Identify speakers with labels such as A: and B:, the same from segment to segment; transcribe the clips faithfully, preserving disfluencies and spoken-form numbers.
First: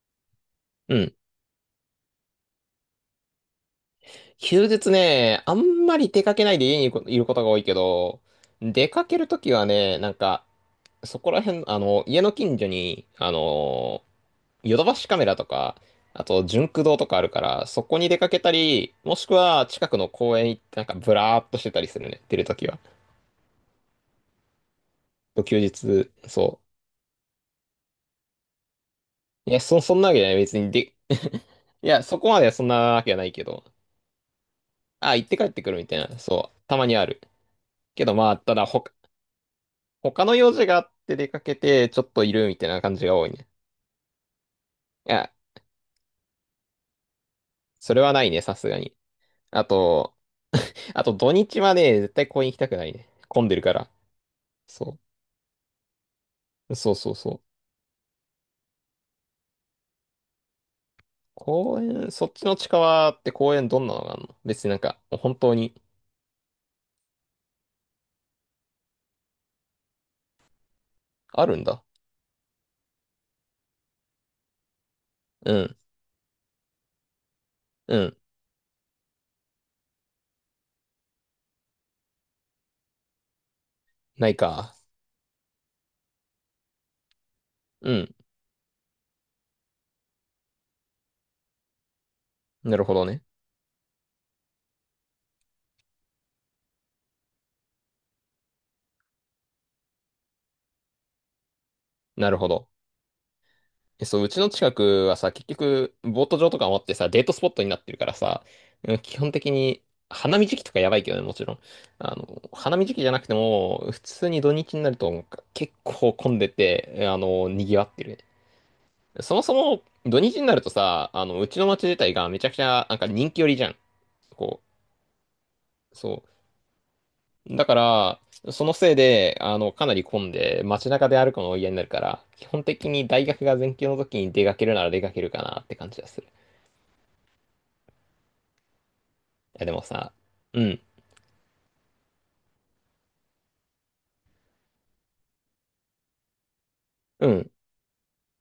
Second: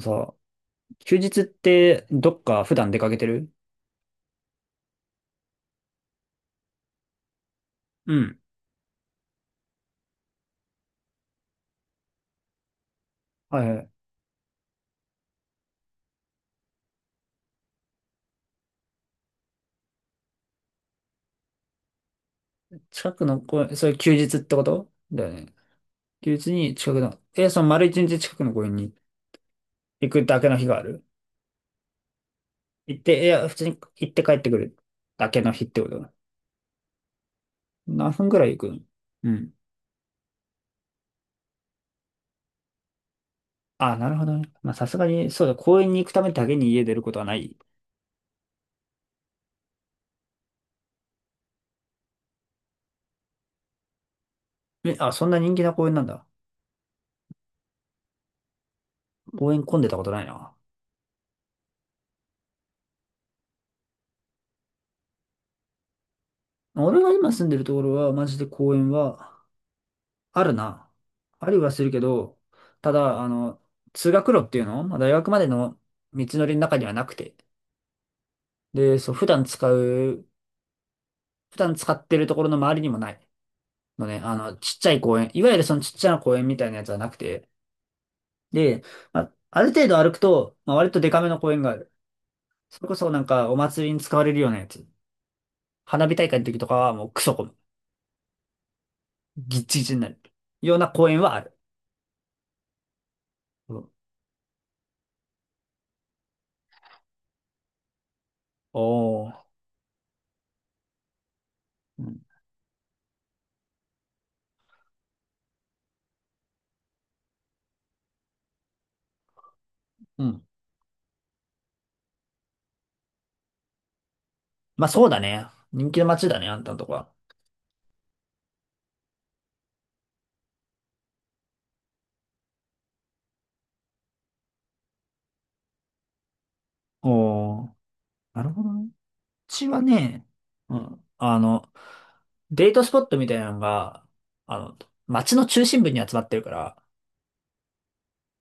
A: さ、
B: うん。
A: 休日ってどっか普段出かけてる？
B: 休日ね、あんまり出かけないで家にいることが多いけ
A: う
B: ど、
A: ん。
B: 出かけるときはね、なんか、そこら辺、あの、家の近所に、あ
A: はいはい。
B: の、ヨドバシカメラとか、あと、ジ駆動とかあるから、そこに出かけたり、もしくは近くの公園行って、なんか、ブラーっとしてたりするね、出るときは。
A: 近くの公園、それ休日ってことだよね？
B: 休日、
A: 休日
B: そ
A: に近くの、え、その丸一日近くの公園に
B: う。いや、そ、そんな
A: 行
B: わけじ
A: く
B: ゃない、
A: だけの
B: 別
A: 日
B: に
A: があ
B: で、
A: る？
B: いや、そこまではそんな
A: 行っ
B: わけじゃ
A: て、
B: な
A: い
B: いけ
A: や、普
B: ど。
A: 通に行って帰ってくる
B: あ、行っ
A: だ
B: て
A: け
B: 帰っ
A: の
B: て
A: 日っ
B: くる
A: て
B: み
A: こ
B: たい
A: と？
B: な。そう。たまにある。け
A: 何
B: ど
A: 分
B: まあ、
A: くら
B: た
A: い
B: だ、
A: 行くの？
B: ほ、
A: うん。
B: 他の用事があって出かけて、ちょっといるみたいな感じが多いね。
A: あ、なるほどね。まあ、さすが
B: い
A: に、
B: や、
A: そうだ、公園に行くためだけに家出ることはない。
B: それはないね、さすがに。あと、あと土日はね、絶対公園行きたくないね。混んでるから。
A: え、
B: そ
A: あ、そんな人気な公園なんだ。
B: う。そうそうそう。
A: 公園混んでたことないな。
B: 公園、そっちの近場って公園どんなのがあるの？別になんか、本当に
A: 俺が今住んでるところは、マジで公園は、あるな。
B: あ
A: あり
B: るん
A: はす
B: だ。
A: るけど、ただ、あの、通学路っていうの、まあ、大学まで
B: うん、
A: の道のりの中にはなくて。
B: うん、
A: で、そう、普段使う、普段使ってるところの周りにもないのね、
B: な
A: あ
B: い
A: の、
B: か。
A: ちっちゃい公園、いわゆるそのちっちゃな公園みたいなやつはなくて。
B: うん、
A: で、まあ、ある程度歩くと、まあ、割とデカめの公園がある。
B: な
A: そ
B: る
A: れこ
B: ほど
A: そな
B: ね。
A: んかお祭りに使われるようなやつ。花火大会の時とかはもうクソ混む。ギッチギチになる。ような公園はある。
B: なるほど。
A: うん。
B: えそう、うちの近くはさ、結局、ボート場とかもあってさ、デートスポットになってるからさ、うん基
A: お
B: 本
A: ー。
B: 的に、花見時期とかやばいけどね、もちろん。
A: う
B: あ
A: ん。
B: の、花見時期じゃなくても、普通に土日になると結構混んでて、あの、賑わってるね。そもそも、土
A: う
B: 日
A: ん。
B: になるとさ、あの、うちの町自体がめちゃくちゃ、なんか人気寄りじゃん。こ
A: まあそうだね。人
B: う、
A: 気の
B: そ
A: 街だね、あんたのとこは。
B: う。だから、そのせいで、あの、かなり混んで、街中で歩くのが嫌になるから、基本的に大学が全休の時に出かけるなら出かけるかなって感じです。
A: おー、なるほどね。う
B: や、
A: ち
B: で
A: は
B: もさ、
A: ね、
B: う
A: う
B: ん、
A: ん、あの、デートスポットみたいなのが、あの、街の中心部に集まってるから、
B: うん。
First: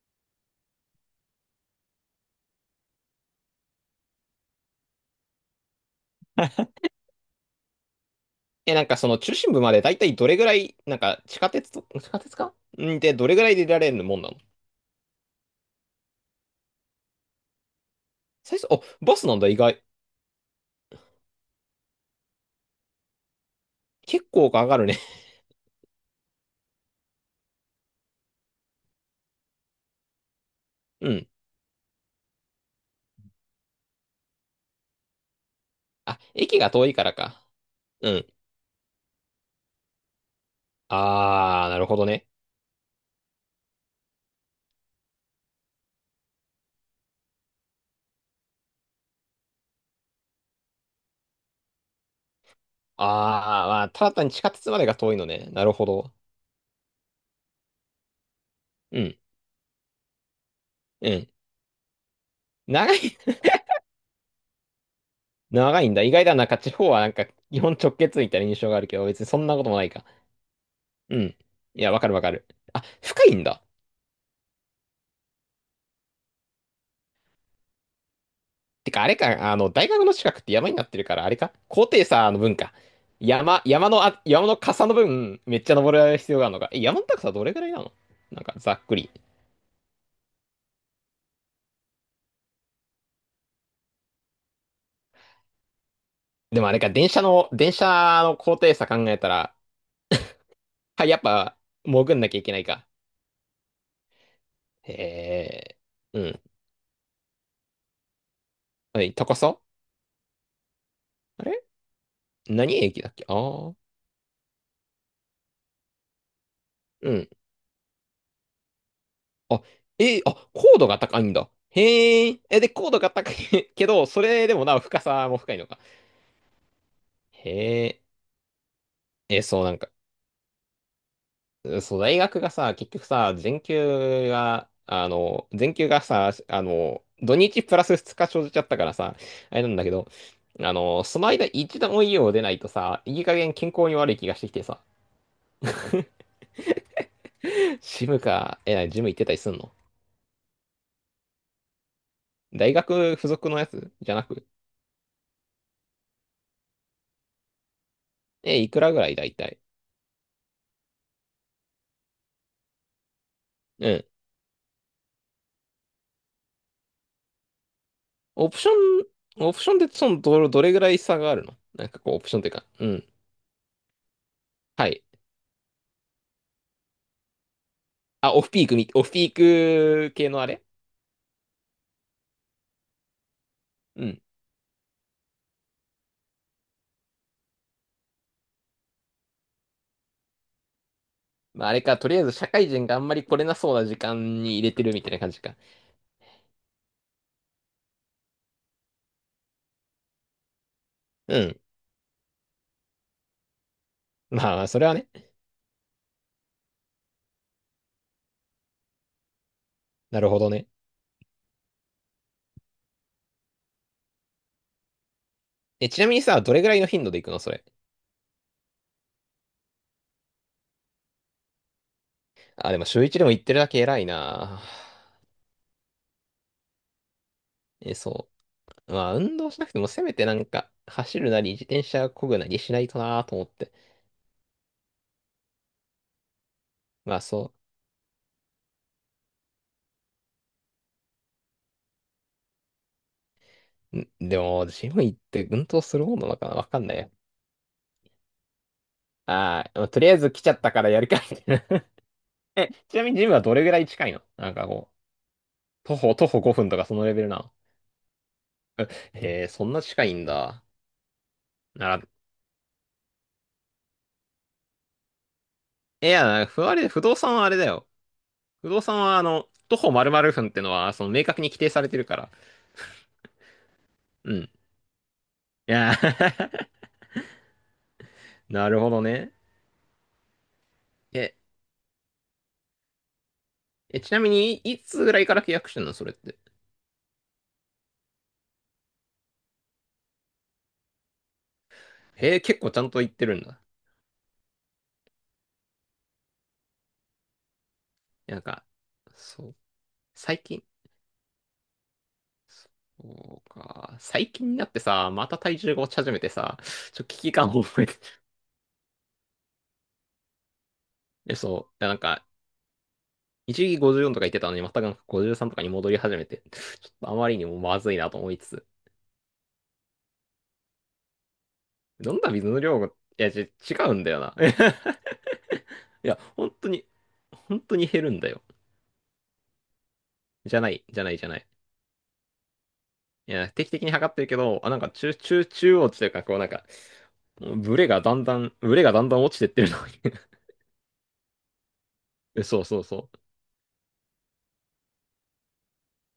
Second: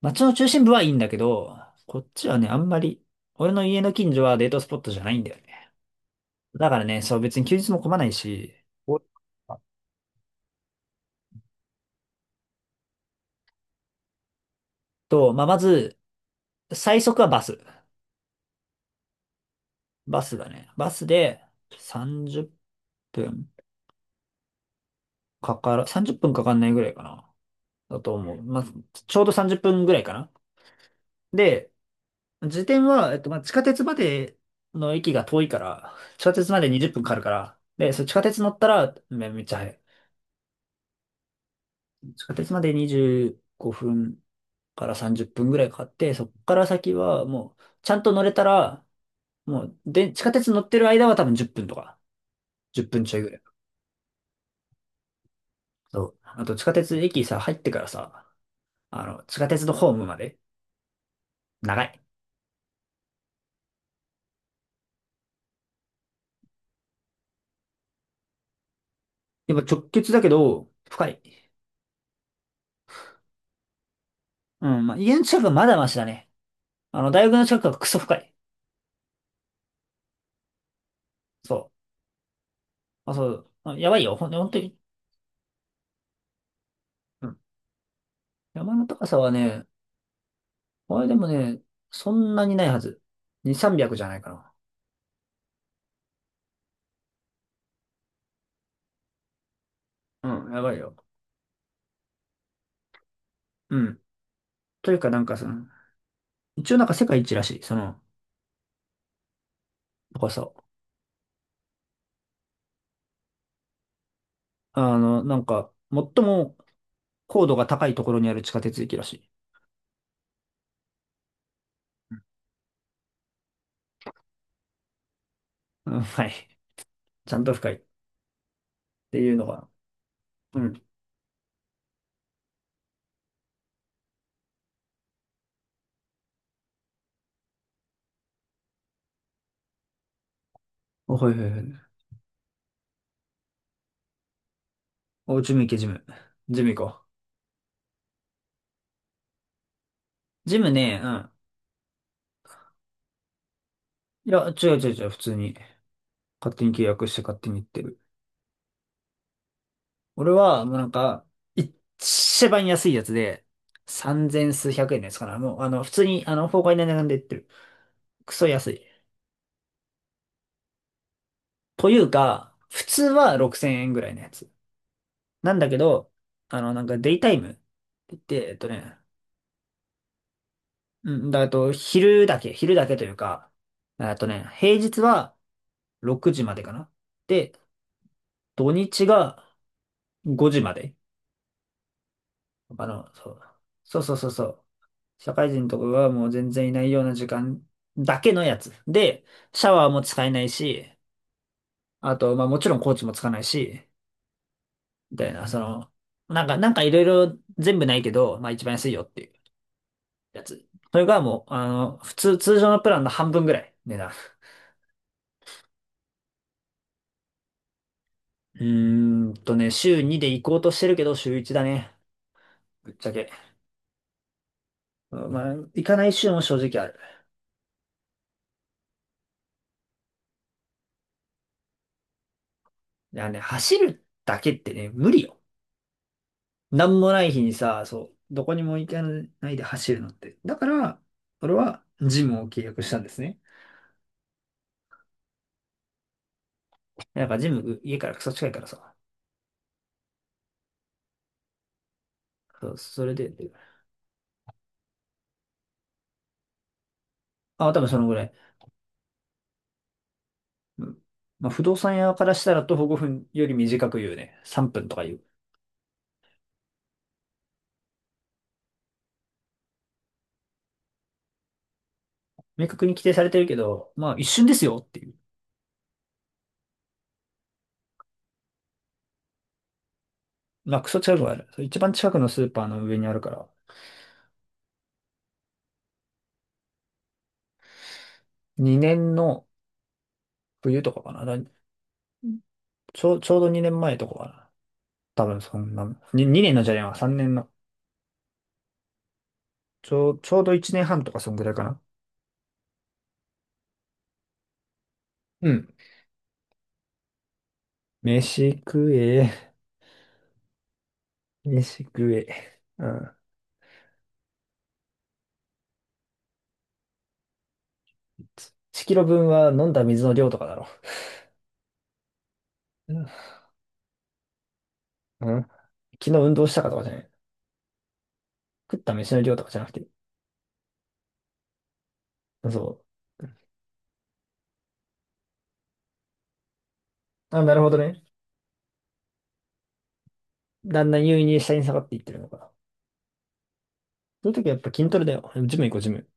A: 街の中心部はいいんだけど、こっちはね、あんまり、俺の家の近所はデートスポットじゃないんだよね。だからね、そう別に休日も混まないし、
B: え、なんか
A: おっ
B: その中心部までだいたいどれぐらい、なんか地下鉄と、地下鉄かうんで、どれぐらいで出られるもんなの？
A: と、まあ、まず、最速はバス。
B: 最初、お、バスなんだ、意外。
A: バスだね。バスで30分
B: 結構かかるね。
A: かから、さんじゅっぷんかかんないぐらいかな。だと思う。まあ、ちょうどさんじゅっぷんぐらいかな。
B: うん。
A: で、時点は、えっと、まあ、地下鉄までの駅が遠いから、
B: あ、
A: 地下鉄
B: 駅
A: ま
B: が
A: で
B: 遠
A: 20
B: い
A: 分
B: か
A: か
B: ら
A: かるか
B: か。
A: ら、で、それ
B: う
A: 地下
B: ん。
A: 鉄乗ったらめ、めっちゃ早い。
B: あー、なるほど
A: 地
B: ね。
A: 下鉄までにじゅうごふんからさんじゅっぷんぐらいかかって、そっから先はもう、ちゃんと乗れたら、もう、で、地下鉄乗ってる間は多分じゅっぷんとか、じゅっぷんちょいぐらい。
B: あー、まあ、ただ単に地下鉄までが遠いのね。なるほ
A: そ
B: ど。
A: う。あと、地下鉄駅さ、入ってからさ、
B: う
A: あ
B: ん、
A: の、地下鉄のホームまで、
B: うん。
A: 長い。
B: 長い、長いんだ。意外だな。なんか地方はなんか、基本直結みたいな印象があるけど、別にそん
A: や
B: な
A: っ
B: こ
A: ぱ
B: とも
A: 直
B: ないか。
A: 結だけど、深
B: う
A: い。
B: ん。いや、わかるわかる。あ、深いんだ。
A: うん、まあ、家の近くはまだマシだね。あの、大学の近くはクソ深い。
B: てか、あれか、あの、大学の近くって山になってるから、あれか、
A: そう。
B: 高低差の分か。
A: まあ、そう。
B: 山、
A: まあや
B: 山
A: ばい
B: の、
A: よ。
B: あ、
A: ほん、ほ
B: 山
A: ん
B: の
A: とに。
B: 傘の分、めっちゃ登る必要があるのか。え、山の高
A: う
B: さ
A: ん。
B: どれぐらいなの？なんか、ざ
A: 山
B: っ
A: の
B: く
A: 高
B: り。
A: さはね、あれでもね、そんなにないはず。に、さんびゃくじゃないかな。
B: でもあれか、電車の、電車の高低差考えたら、
A: うん、やばいよ。
B: はい、やっぱ、潜んなきゃいけないか。
A: うん。と
B: へ
A: いうか、なんかその、
B: え、うん。
A: 一応なんか世界一らしい、その
B: はい、高さ
A: 高さ。
B: あれ何駅だっけ？ああー、
A: あの、なんか、最も
B: うん。
A: 高度が高いところにある地下鉄駅らしい。
B: あ、えーあ、高度が高いんだ。へえ、え、で、高度が高い けど、それでもなお深さも深いのか。
A: うん、はい。ちゃん
B: へ
A: と深い。っ
B: え、
A: ていう
B: え、
A: の
B: そう
A: が。
B: なんか？
A: うん。
B: そう、大学がさ、結局さ、全休が、あの、全休がさ、あの、土日プラスふつか生じちゃったからさ、あれなんだけど、あの、
A: お、
B: その
A: はい
B: 間
A: はいは
B: 一度
A: い。
B: も家を出ないとさ、いい加減健康に悪い気がしてきてさ、
A: お、ジム行け、ジム。ジム行こ
B: ジムか、え、なにジム行ってたりすんの？
A: う。ジムね、うん。
B: 大学付属のやつじゃな
A: いや、
B: く、
A: 違う違う違う、普通に。勝手に契約して勝手に行ってる。
B: え、いくらぐらいだいたい？
A: 俺は、もうなんか、一番安いやつで、
B: うん。
A: さんぜん数百円のやつかな。もう、あの、普通に、あの、崩壊の値段で売ってる。クソ
B: オプシ
A: 安
B: ョ
A: い。
B: ン、オプションでその、ど、どれぐらい差があるの？な
A: と
B: ん
A: い
B: か
A: う
B: こう、オプションっていう
A: か、
B: か、
A: 普
B: う
A: 通
B: ん。
A: はろくせんえんぐらいのやつ。
B: はい。
A: なんだけど、あの、なんか、デイタイムって言っ
B: あ、
A: て、
B: オフ
A: えっ
B: ピー
A: と
B: クみ、
A: ね、
B: オフピーク系のあれ？
A: うん、だあと、昼だけ、昼だけというか、
B: う
A: あ
B: ん
A: とね、平日はろくじまでかな。で、土日がごじまで。
B: まあ、あれか、とりあえず社会
A: あ
B: 人があん
A: の、
B: まり
A: そ
B: 来
A: う。
B: れなそうな時
A: そうそうそう
B: 間
A: そ
B: に
A: う。
B: 入れてるみたいな感
A: 社
B: じ
A: 会
B: か。
A: 人とかがもう全然いないような時間だけのやつ。で、シャワーも使えないし、
B: うん。
A: あと、まあもちろんコーチもつかないし、
B: まあまあ、それはね。
A: みたいな、その、なんか、なんかいろいろ全部ないけど、まあ一番安いよっていう
B: なるほ
A: や
B: ど
A: つ。
B: ね。
A: それがもう、あの、普通、通常のプランの半分ぐらい、値段。
B: え、ちなみにさ、どれぐらいの頻度で行くのそれ。
A: うーんとね、週にで行こうとしてるけど、週いちだね。
B: あ、でも
A: ぶっ
B: 週
A: ちゃ
B: 一で
A: け。
B: も行ってるだけ偉いな。
A: まあ、行かない週も正直ある。
B: え、そう。まあ、運動しなくてもせめてなんか、走るなり自転車漕ぐなりしないと
A: い
B: な
A: や
B: と
A: ね、
B: 思って。
A: 走るだけってね、無理よ。なんも
B: ま
A: な
B: あ
A: い日に
B: そ
A: さ、そう、どこにも行かないで走るのって。だから、俺はジムを契約したんですね。
B: う。んでも、ジム行って運動するもんなのかな？わかんないや。
A: なんかジム、家からクソ近いからさ。
B: ああ、とりあえず来ちゃったからやるかみたいな。え、
A: そう、
B: ちな
A: そ
B: み
A: れ
B: にジ
A: で、
B: ムはどれぐらい近いの？なんかこう、徒歩、徒歩ごふんとかそのレベルなの？
A: あ、多分そのぐらい。
B: へえ、そんな近いんだ。
A: うん。まあ、不動
B: な
A: 産
B: ら、
A: 屋からしたら徒歩ごふんより短く言うね。さんぷんとか言う。
B: いや、ふあれ、不動産はあれだよ。不動産は、あの、徒歩〇〇分ってのは、その、明確に規定されてるから。
A: 明確に規定されてるけど、まあ一
B: うん。
A: 瞬
B: い
A: ですよっていう。
B: や、なるほどね。
A: まあクソ近くはあ
B: え、
A: る。そう一番近くのスーパーの上にあるから、
B: え、ちなみに、いつぐらいから契約してんのそれって。
A: にねんの冬とかかな。だ
B: へえ、結構ちゃんと
A: ち
B: 言っ
A: ょう、
B: て
A: ち
B: る
A: ょう
B: ん
A: ど
B: だ。
A: にねんまえとかかな。多分そんな、ににねんのじゃねえわ、さんねんの。
B: なんか、そう、
A: ちょう、ちょ
B: 最
A: うど
B: 近。
A: いちねんはんとかそんぐらいかな。
B: そうか。最近になってさ、また
A: う
B: 体
A: ん。
B: 重が落ち始めてさ、ちょっと危機感を覚えて。
A: 飯食え、
B: で、
A: 飯
B: そう。なん
A: 食
B: か、
A: え。うん。
B: 一時期ごじゅうよんとか言ってたのに、またなんかごじゅうさんとかに戻り始めて、ちょっとあまりにもまずいなと思いつつ、
A: いちキロぶんは飲んだ水の量とかだろ。
B: 飲んだ水の量が、い
A: うん。
B: や、ち、違うんだよな。
A: うん。
B: い
A: 昨日
B: や、
A: 運動
B: 本
A: した
B: 当
A: かとか
B: に、
A: じゃない。
B: 本当に減るんだよ。
A: 食った飯の量とかじゃなくて。
B: じゃない、じゃない、じゃない。
A: そう。
B: いや、定期的に測ってるけど、あ、なんか中、中、中央値というか、こうなんか、
A: あ、なるほど
B: ブレが
A: ね。
B: だんだん、ブレがだんだん落ちてってるの
A: だんだん優位に下に下がっていってるの
B: に
A: か。
B: そうそうそう。
A: そういう時はやっぱ筋トレだよ。ジム行こう、ジム。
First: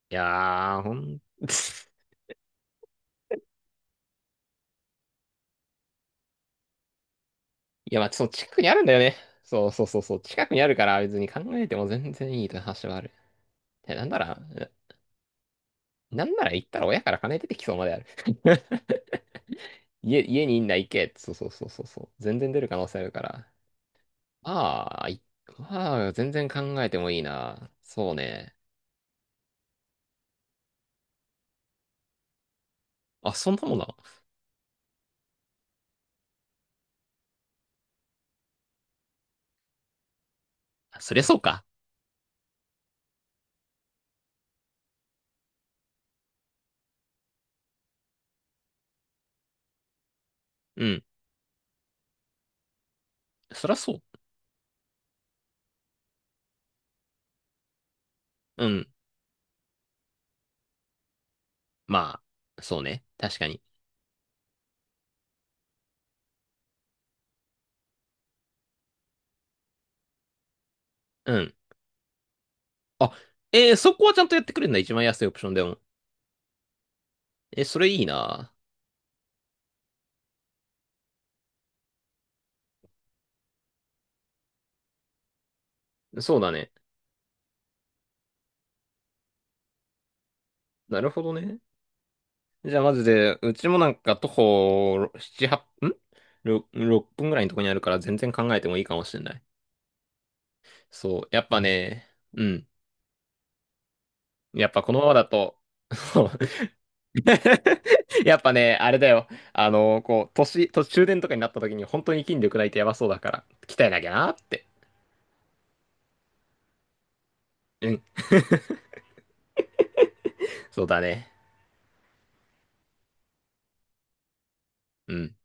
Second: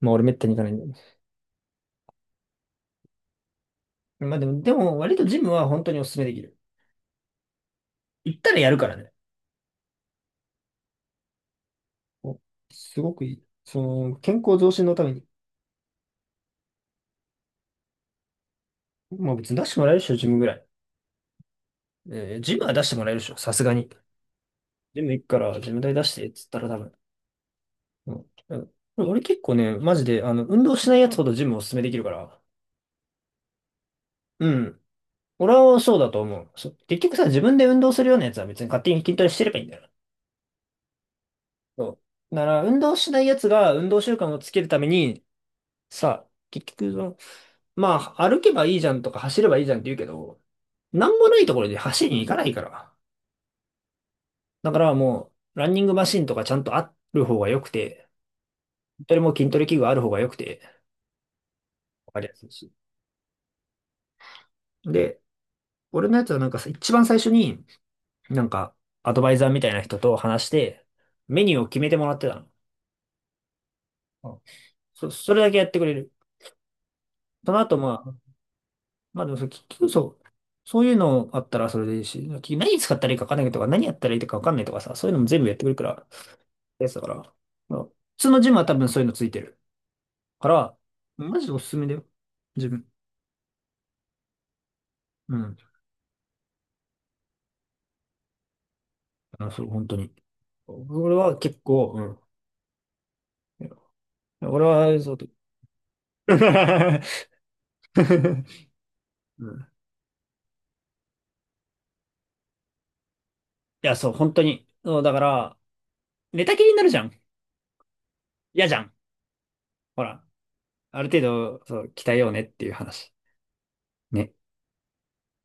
A: まあ
B: い
A: 俺めったに行かないん
B: や
A: だ
B: ー、
A: よ
B: ほん、
A: ね。
B: い
A: まあでも、でも割とジムは本当にお勧めできる。
B: や、まあ、そう、
A: 行っ
B: 近
A: たら
B: くに
A: や
B: あ
A: る
B: るん
A: か
B: だ
A: ら
B: よ
A: ね。
B: ね。そうそうそうそう。近くにあるから、別に考えても全然
A: お、
B: いいという話は
A: す
B: ある。
A: ごくいい。そ
B: いや、なん
A: の、
B: なら、
A: 健康増進のために。
B: なんなら行ったら親から金出てきそうまである
A: まあ別に出してもらえるでしょ、
B: 家、
A: ジムぐ
B: 家
A: ら
B: にい
A: い。
B: んな行けって。そうそうそうそうそう。
A: え
B: 全
A: ー
B: 然
A: ジ
B: 出
A: ム
B: る
A: は
B: 可
A: 出
B: 能
A: して
B: 性あ
A: もら
B: る
A: える
B: か
A: でしょ、さ
B: ら。
A: すがに。ジ
B: まあ、
A: ム
B: い
A: 行くから、ジム代出
B: まあ、
A: してっ
B: 全
A: つっ
B: 然
A: た
B: 考
A: ら多
B: え
A: 分。
B: てもいいな。
A: う
B: そう
A: ん。う
B: ね。
A: ん。俺結構ね、マジで、あの、運動しないやつほどジムおすすめできるから。
B: あ、そんなもんなの？
A: うん。俺はそうだと思う。そ結局さ、自分で運動するようなやつは別に勝手に筋トレしてればいいんだよな。
B: そりゃそうか。
A: そう。だから、運動しないやつが運動習慣をつけるために、さ、結局その、まあ、歩けばいいじゃんとか走ればいいじゃんって言うけど、
B: うん。
A: なんもないところで走りに行かないから。
B: そりゃそう。
A: だからもう、ランニングマシンとかちゃんとある方が良くて、
B: うん。
A: 筋トレも筋トレ器具ある方が良くて、わか
B: ま
A: りやすい
B: あ、
A: し。
B: そうね。確かに。
A: で、俺のやつはなんかさ一番最初に、なんか、アドバイザーみたいな人と話して、
B: う
A: メニ
B: ん。
A: ューを決めてもらってたの。
B: あ、えー、そこはちゃ
A: う
B: んと
A: ん。
B: やってくれるんだ。一番
A: そ、
B: 安いオ
A: それ
B: プシ
A: だ
B: ョン
A: け
B: で
A: やって
B: も。
A: くれる。その
B: え、
A: 後、
B: それい
A: ま
B: い
A: あ、
B: な。
A: まあでもそれ、結局そう、そういうのあったらそれでいいし、結局何使ったらいいか分かんないとか、何やったらいいか分かんないとかさ、そういうのも全部やってくれるから、
B: そうだね。
A: やつだから、まあ普通のジムは多分そういうのついてる。から、
B: なるほど
A: マジで
B: ね。
A: おすすめだよ。自
B: じゃあ、
A: 分。
B: マジで、うちもなんか徒歩なな、
A: うん。
B: はちんろ ?ろく 分ぐらいのとこにあるから全然考えてもいいかもしれない。
A: あ、そう、本当に。俺
B: そう。
A: は
B: やっ
A: 結
B: ぱ
A: 構、う
B: ね、
A: ん。
B: うん。
A: 俺
B: やっぱこ
A: は、
B: のま
A: そ
B: ま
A: う
B: だ
A: と。
B: と、そ う
A: う
B: やっぱ
A: ん。
B: ね、あれだよ。あの、こう、年、途中電とかになった時に本当に筋力ないとやばそうだから、鍛
A: い
B: え
A: や、
B: なき
A: そ
B: ゃ
A: う、
B: な
A: 本
B: っ
A: 当
B: て。
A: に。そう、だから、寝たきりになるじゃん。
B: うん。
A: 嫌じゃ ん。ほら、
B: そうだ
A: ある程
B: ね。
A: 度、そう、鍛えようねっていう話。ね。
B: うん。